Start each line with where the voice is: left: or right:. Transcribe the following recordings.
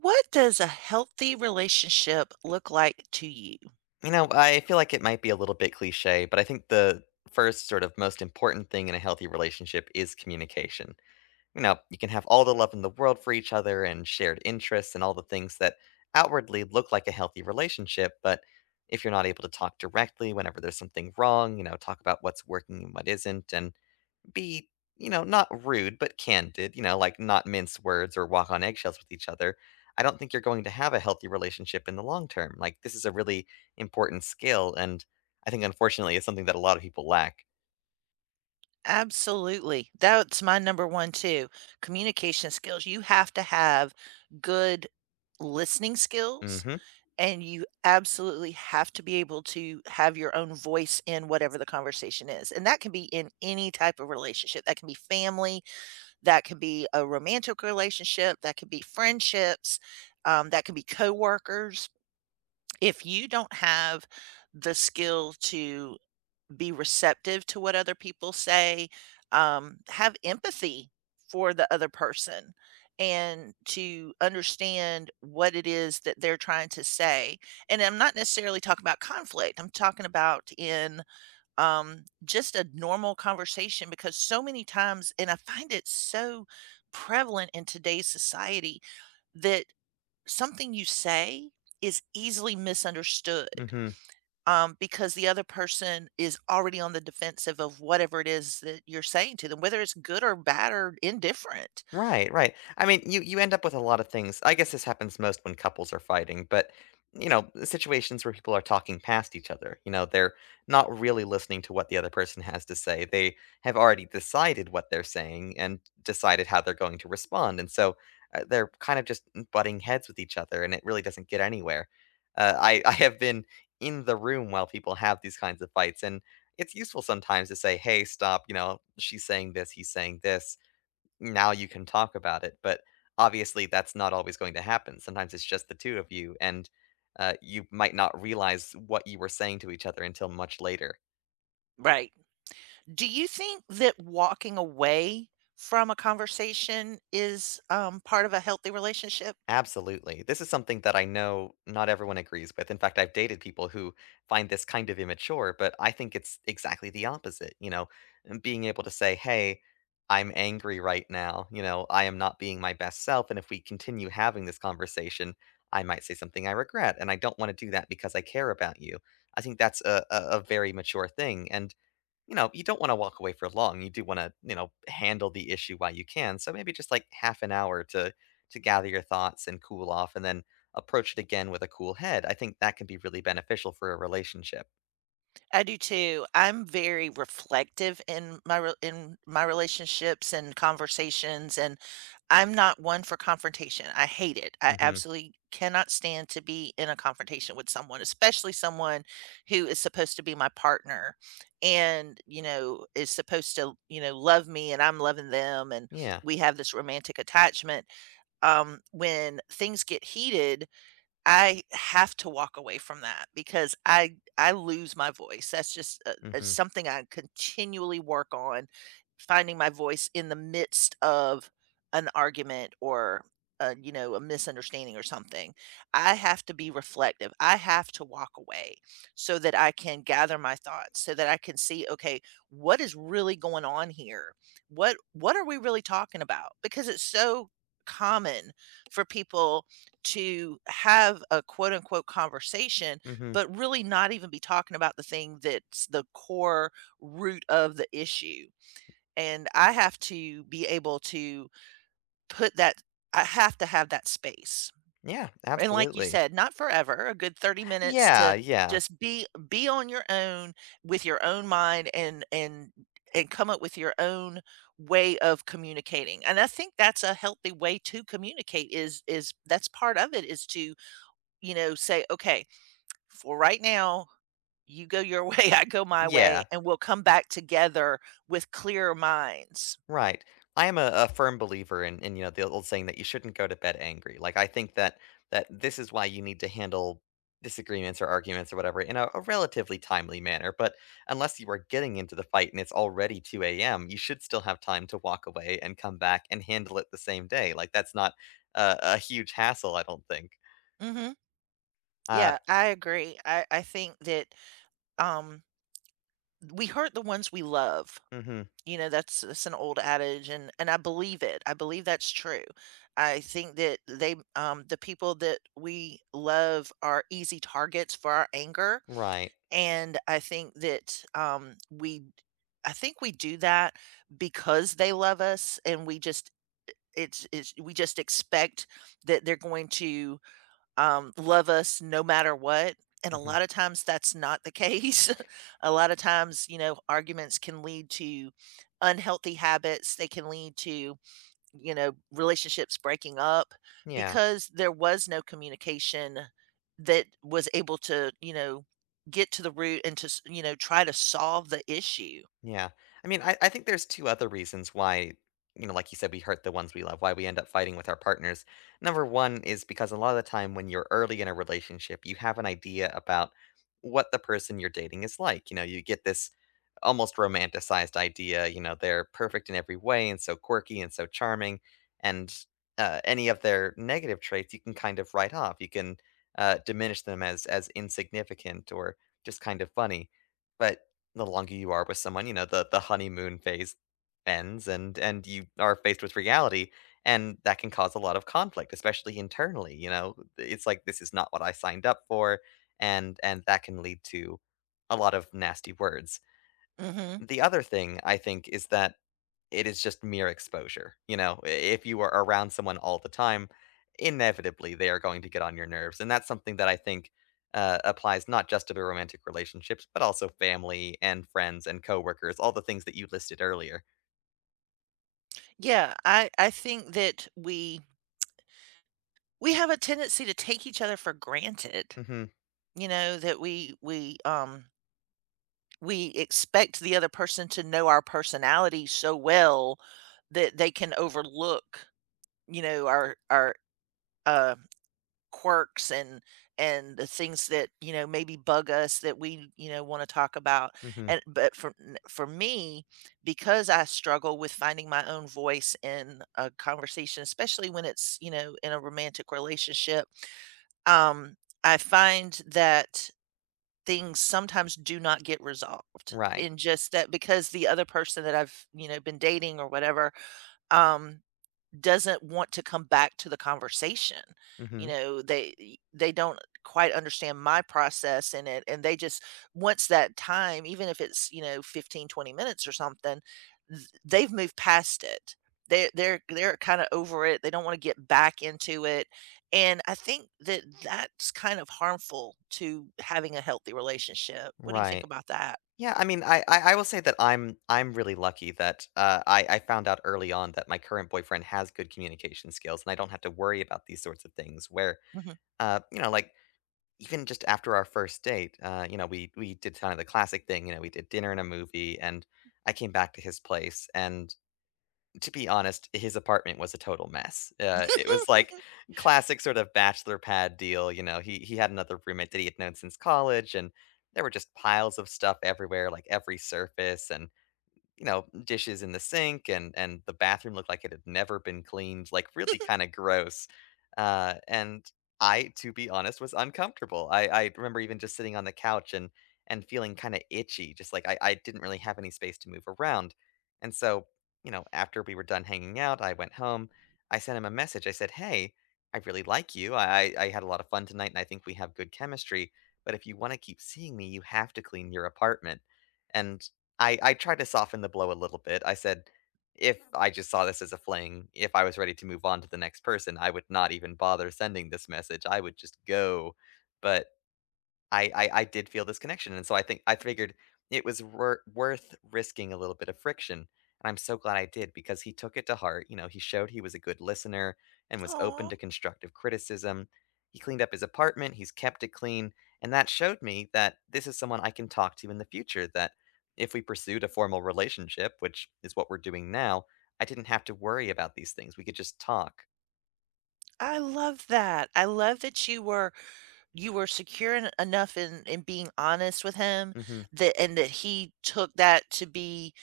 right: What does a healthy relationship look like to you?
left: You know, I feel like it might be a little bit cliché, but I think the 1st sort of most important thing in a healthy relationship is communication. You know, you can have all the love in the world for each other and shared interests and all the things that outwardly look like a healthy relationship, but if you're not able to talk directly whenever there's something wrong, you know, talk about what's working and what isn't, and be, you know, not rude but candid, you know, like not mince words or walk on eggshells with each other, I don't think you're going to have a healthy relationship in the long term, like, this is a really important skill, and I think unfortunately it's something that a lot of people lack.
right: Absolutely. That's my number one too, communication skills, you have to have good listening skills,
left: Mhm.
right: and you absolutely have to be able to have your own voice in whatever the conversation is, and that can be in any type of relationship, that can be family, that can be a romantic relationship, that can be friendships, um, that can be coworkers. If you don't have the skill to be receptive to what other people say, um, have empathy for the other person and to understand what it is that they're trying to say. And I'm not necessarily talking about conflict, I'm talking about in, um, just a normal conversation because so many times and I find it so prevalent in today's society, that something you say is easily misunderstood,
left: Mhm.
right: um, because the other person is already on the defensive of whatever it is that you're saying to them, whether it's good or bad or indifferent.
left: Right, right. I mean, you, you end up with a lot of things, I guess this happens most when couples are fighting, but, you know, situations where people are talking past each other, you know, they're not really listening to what the other person has to say, they have already decided what they're saying and decided how they're going to respond, and so, uh, they're kind of just, mm, butting heads with each other, and it really doesn't get anywhere. Uh, I I have been in the room while people have these kinds of fights, and it's useful sometimes to say, "Hey, stop." You know, "She's saying this. He's saying this. Now you can talk about it." But obviously that's not always going to happen. Sometimes it's just the 2 of you, and, uh, you might not realize what you were saying to each other until much later.
right: Right. Do you think that walking away from a conversation is, um, part of a healthy relationship?
left: Absolutely. This is something that I know not everyone agrees with. In fact, I've dated people who find this kind of immature, but I think it's exactly the opposite. You know, being able to say, "Hey, I'm angry right now," you know, "I am not being my best self, and if we continue having this conversation, I might say something I regret, and I don't wanna do that because I care about you." I think that's a a a very mature thing and, you know, you don't wanna walk away for long, you do wanna, you know, handle the issue while you can. So maybe just like half an hour to to gather your thoughts and cool off, and then approach it again with a cool head. I think that can be really beneficial for a relationship.
right: I do too. I'm very reflective in my re in my relationships and conversations, and I'm not one for confrontation. I hate it. I
left: Mhm.
right: absolutely cannot stand to be in a confrontation with someone, especially someone who is supposed to be my partner and, you know, is supposed to, you know, love me and I'm loving them, and
left: Yeah.
right: we have this romantic attachment. Um, when things get heated, I have to walk away from that because I I lose my voice, that's just, uh uh,
left: Mhm.
right: something I continually work on, finding my voice in the midst of an argument or, uh, you know, a misunderstanding or something. I have to be reflective. I have to walk away so that I can gather my thoughts, so that I can see, "Okay, what is really going on here? What what are we really talking about?" Because it's so common for people to have a, quote-unquote, "conversation,"
left: Mhm.
right: but really not even be talking about the thing that's the core root of the issue. And I have to be able to put that I have to have that space.
left: Yeah,
right: And like you
left: absolutely.
right: said, not forever, a good 30 minutes to
left: Yeah, yeah.
right: just be be on your own with your own mind and and and come up with your own way of communicating and I think that's a healthy way to communicate is is that's part of it, is to, you know, say, "Okay, for right now, you go your way, I go my way,
left: Yeah.
right: and we'll come back together with clearer minds."
left: Right. I am a a firm believer in in, you know, the old saying that you shouldn't go to bed angry. Like, I think that that this is why you need to handle disagreements or arguments or whatever in a a relatively timely manner but unless you are getting into the fight and it's already 2 AM you should still have time to walk away and come back and handle it the same day, like, that's not a a huge hassle, I don't think.
right: Mhm.
left: Uh
right: Yeah, I agree. I I think that, um, we hurt the ones we love,
left: Mhm.
right: you know, that's that's an old adage, and and I believe it; I believe that's true. I think that they, um, the people that we love are easy targets for our anger,
left: Right.
right: and I think that, um, we I think we do that because they love us, and we just, it it's, we just expect that they're going to, um, love us no matter what, and a
left: Mhm.
right: lotta times that's not the case. A lotta times, you know, arguments can lead to unhealthy habits, they can lead to, you know, relationships breaking up
left: Yeah.
right: because there was no communication that was able to, you know, get to the root and to s you know, try to solve the issue.
left: Yeah. I mean, I I think there's 2 other reasons why, you know, like you said, we hurt the ones we love, why we end up fighting with our partners. Number 1 is because a lotta the time when you're early in a relationship, you have an idea about what the person you're dating is like. You know, you get this almost romanticized idea, you know, they're perfect in every way and so quirky and so charming, and, uh, any of their negative traits you can kind of write off, you can, uh, diminish them as as insignificant or just kind of funny. But the longer you are with someone, you know, the the honeymoon phase ends and and you are faced with reality, and that can cause a lot of conflict, especially internally, you know? It's, like, "This is not what I signed up for," and and that can lead to a lot of nasty words.
right: Mhm.
left: The other thing I think is that it is just mere exposure. You know, if you are around someone all the time, inevitably they are going to get on your nerves, and that's something that I think, uh, applies not just to the romantic relationships, but also family and friends and coworkers, all the things that you listed earlier.
right: Yeah, I I think that we we have a tendency to take each other for granted,
left: Mhm.
right: you know, that we we, um we expect the other person to know our personality so well, that they can overlook, you know, our our, uh, quirks and and the things that, you know, maybe bug us that we, you know, wanna talk about,
left: Mhm.
right: and But for n for me, because I struggle with finding my own voice in a conversation, especially when it's, you know, in a romantic relationship, um, I find that things sometimes do not get resolved
left: Right.
right: in just that because the other person that I've, you know, been dating or whatever, um, doesn't want to come back to the conversation, you
left: Mhm.
right: know, they, e they don't quite understand my process in it, and they just once that time, even if it's, you know, 15, 20 minutes or something, th they've moved past it. They they're they're kinda over it, they don't wanna get back into it, and I think that that's kind of harmful to having a healthy relationship. What do you think
left: Right.
right: about that?
left: Yeah, I mean, I I I will say that I'm I'm really lucky that, uh, I I found out early on that my current boyfriend has good communication skills, and I don't have to worry about these sorts of things, where,
right: Mhm.
left: uh, you know, like even just after our 1st date, uh, you know, we we did kinda the classic thing, you know, we did dinner and a movie, and I came back to his place, and to be honest, his apartment was a total mess. Uh, it was like classic sort of bachelor pad deal, you know, he he had another roommate that he had known since college, and there were just piles of stuff everywhere, like every surface and, you know, dishes in the sink and and the bathroom looked like it had never been cleaned, like really kinda gross. Uh, and I, to be honest, was uncomfortable. I I remember even just sitting on the couch and and feeling kinda itchy, just like I I didn't really have any space to move around. And so, you know, after we were done hanging out, I went home, I sent him a message, I said, "Hey, I really like you, I I I had a lot of fun tonight, and I think we have good chemistry, but if you wanna keep seeing me, you have to clean your apartment." And I I tried to soften the blow a little bit, I said, if I just saw this as a fling, if I was ready to move on to the next person, I would not even bother sending this message, I would just go. But I I I did feel this connection, and so I think I figured it was wor worth risking a little bit of friction, and I'm so glad I did because he took it to heart, you know, he showed he was a good listener and was open
right: Aw.
left: to constructive criticism. He cleaned up his apartment, he's kept it clean, and that showed me that this is someone I can talk to in the future, that if we pursued a formal relationship- which is what we're doing now- I didn't have to worry about these things, we could just talk.
right: I love that I love that you were you were secure en enough in in being honest with him
left: Mhm.
right: that and that he took that to be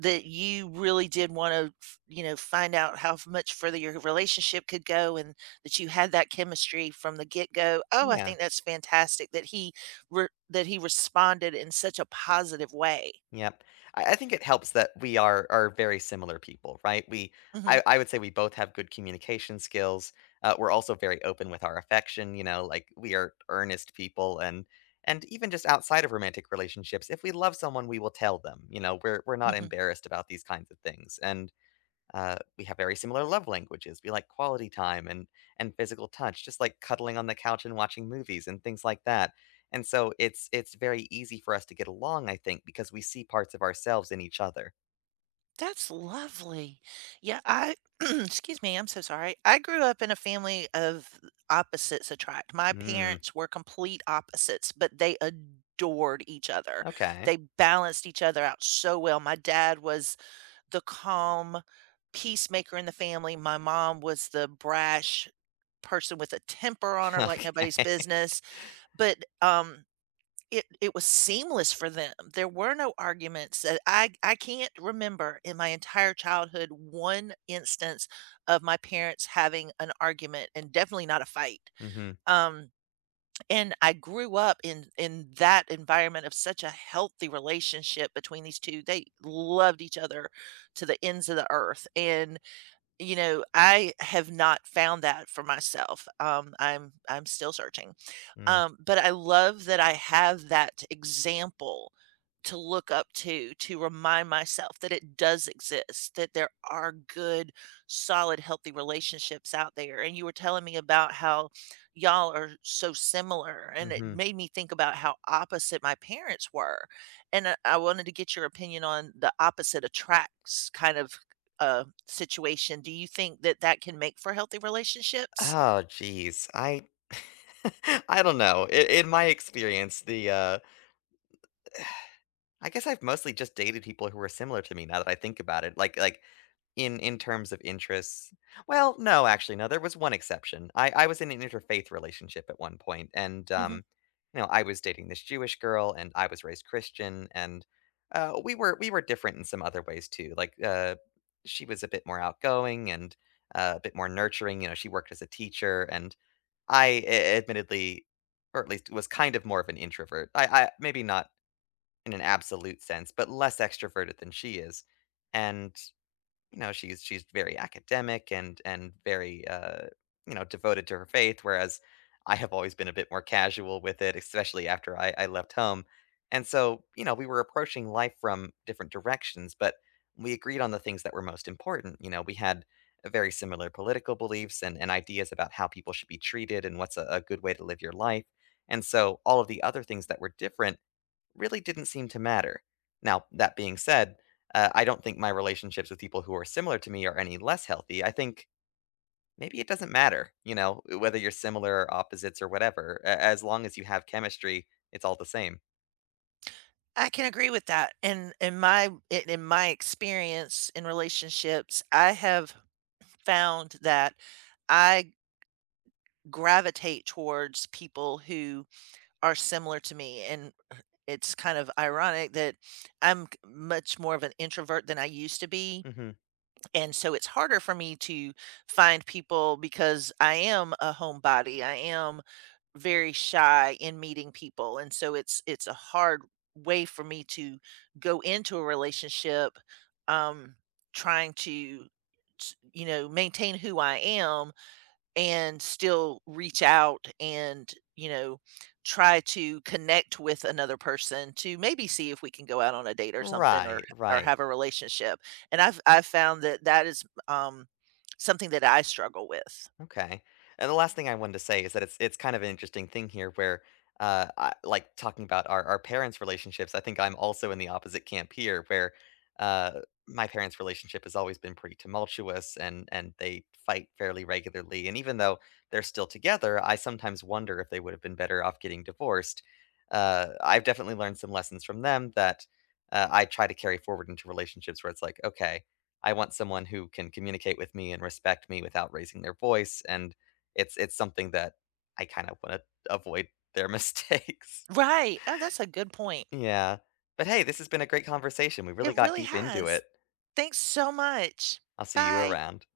right: that you really did wanna f you know, find out how f much further your relationship could go, and that you had that chemistry from the get-go. Oh, I
left: Yeah.
right: think that's fantastic that he re that he responded in such a positive way.
left: Yep. I I think it helps that we are are very similar people, right? We
right: Mhm.
left: I I would say we both have good communication skills, uh, we're also very open with our affection, you know? Like we are earnest people and and even just outside of romantic relationships, if we love someone, we will tell them. You know, we're we're not
right: Mhm.
left: embarrassed about these kinds of things, and, uh, we have very similar love languages. We like quality time and and physical touch, just like cuddling on the couch and watching movies and things like that. And so it's it's very easy for us to get along, I think, because we see parts of ourselves in each other.
right: That's lovely. Yeah, I- 'scuse me. I'm so sorry- I grew up in a family of opposites attract. My
left: Mm.
right: parents were complete opposites, but they adored each other.
left: Okay.
right: They balanced each other out so well. My dad was the calm, peacemaker in the family. My mom was the brash person with a temper on her like nobody's
left: Okay.
right: business, but, um, it it was seamless for them. There were no arguments that, I I can't remember in my entire childhood one instance of my parents having an argument, and definitely not a fight.
left: Mhm.
right: Um, and I grew up in in that environment of such a healthy relationship between these 2. They loved each other to the ends of the earth, and, you know, I have not found that for myself. Um, I'm I'm still searching.
left: Mm.
right: Um, but I love that I have that example to look up to, to remind myself that it does exist, that there are good, solid, healthy relationships out there. And you were telling me about how y'all are so similar, and it
left: Mhm.
right: made me think about how opposite my parents were, and I I wanted to get your opinion on the opposite attracts kind of, uh, situation. Do you think that that can make for healthy relationships?
left: Oh, geez. I I don't know. I in my experience, the, uh, e eh I guess I've mostly just dated people who are similar to me now that I think about it, like like in in terms of interests. Well, no, actually, no, there was one exception. I I was in an interfaith relationship at one point and,
right: Mhm.
left: um, you know, I was dating this Jewish girl and I was raised Christian and, uh, we were we were different in some other ways too. Like, uh, she was a bit more outgoing and, uh, a bit more nurturing. You know, she worked as a teacher and I a admittedly, or at least was kind of more of an introvert. I I maybe not in an absolute sense, but less extroverted than she is. And, you know, she's she's very academic and and very, uh, you know, devoted to her faith, whereas I have always been a bit more casual with it, especially after I I left home. And so, you know, we were approaching life from different directions, but we agreed on the things that were most important. You know, we had very similar political beliefs and and ideas about how people should be treated and what's a a good way to live your life, and so all of the other things that were different really didn't seem to matter. Now, that being said, uh, I don't think my relationships with people who are similar to me are any less healthy. I think maybe it doesn't matter, you know, eh whether you're similar or opposites or whatever. A as long as you have chemistry, it's all the same.
right: I can agree with that, in in my i in my experience in relationships, I have found that I gravitate towards people who are similar to me, and, uh, it's kind of ironic that I'm k much more of an introvert than I used to be,
left: Mhm.
right: and so it's harder for me to find people because I am a homebody, I am very shy in meeting people, and so it's it's a hard way for me to go into a relationship, um, trying to t you know, maintain who I am and still reach out and, you know, try to connect with another person to maybe see if we can go out on a date or something or
left: Right,
right: h or
left: right.
right: have a relationship, and I've I've found that that is, um, something that I struggle with.
left: Okay, and the last thing I wanted to say is that it's it's kind of an interesting thing here where, uh, I like, talking about our our parents' relationships, I think I'm also in the opposite camp here where, uh, my parents' relationship has always been pretty tumultuous and and they fight fairly regularly, and even though they're still together, I sometimes wonder if they would've been better off getting divorced, uh, I've definitely learned some lessons from them that, uh, I try to carry forward into relationships where it's like, "Okay, I want someone who can communicate with me and respect me without raising their voice," and it's it's something that I kind of wanna avoid their mistakes.
right: Right, oh, that's a good point.
left: Yeah. But hey, this has been a great conversation, we
right: It
left: really got
right: really
left: deep into
right: has,
left: it.
right: thanks so much.
left: I'll see you
right: Bye.
left: around.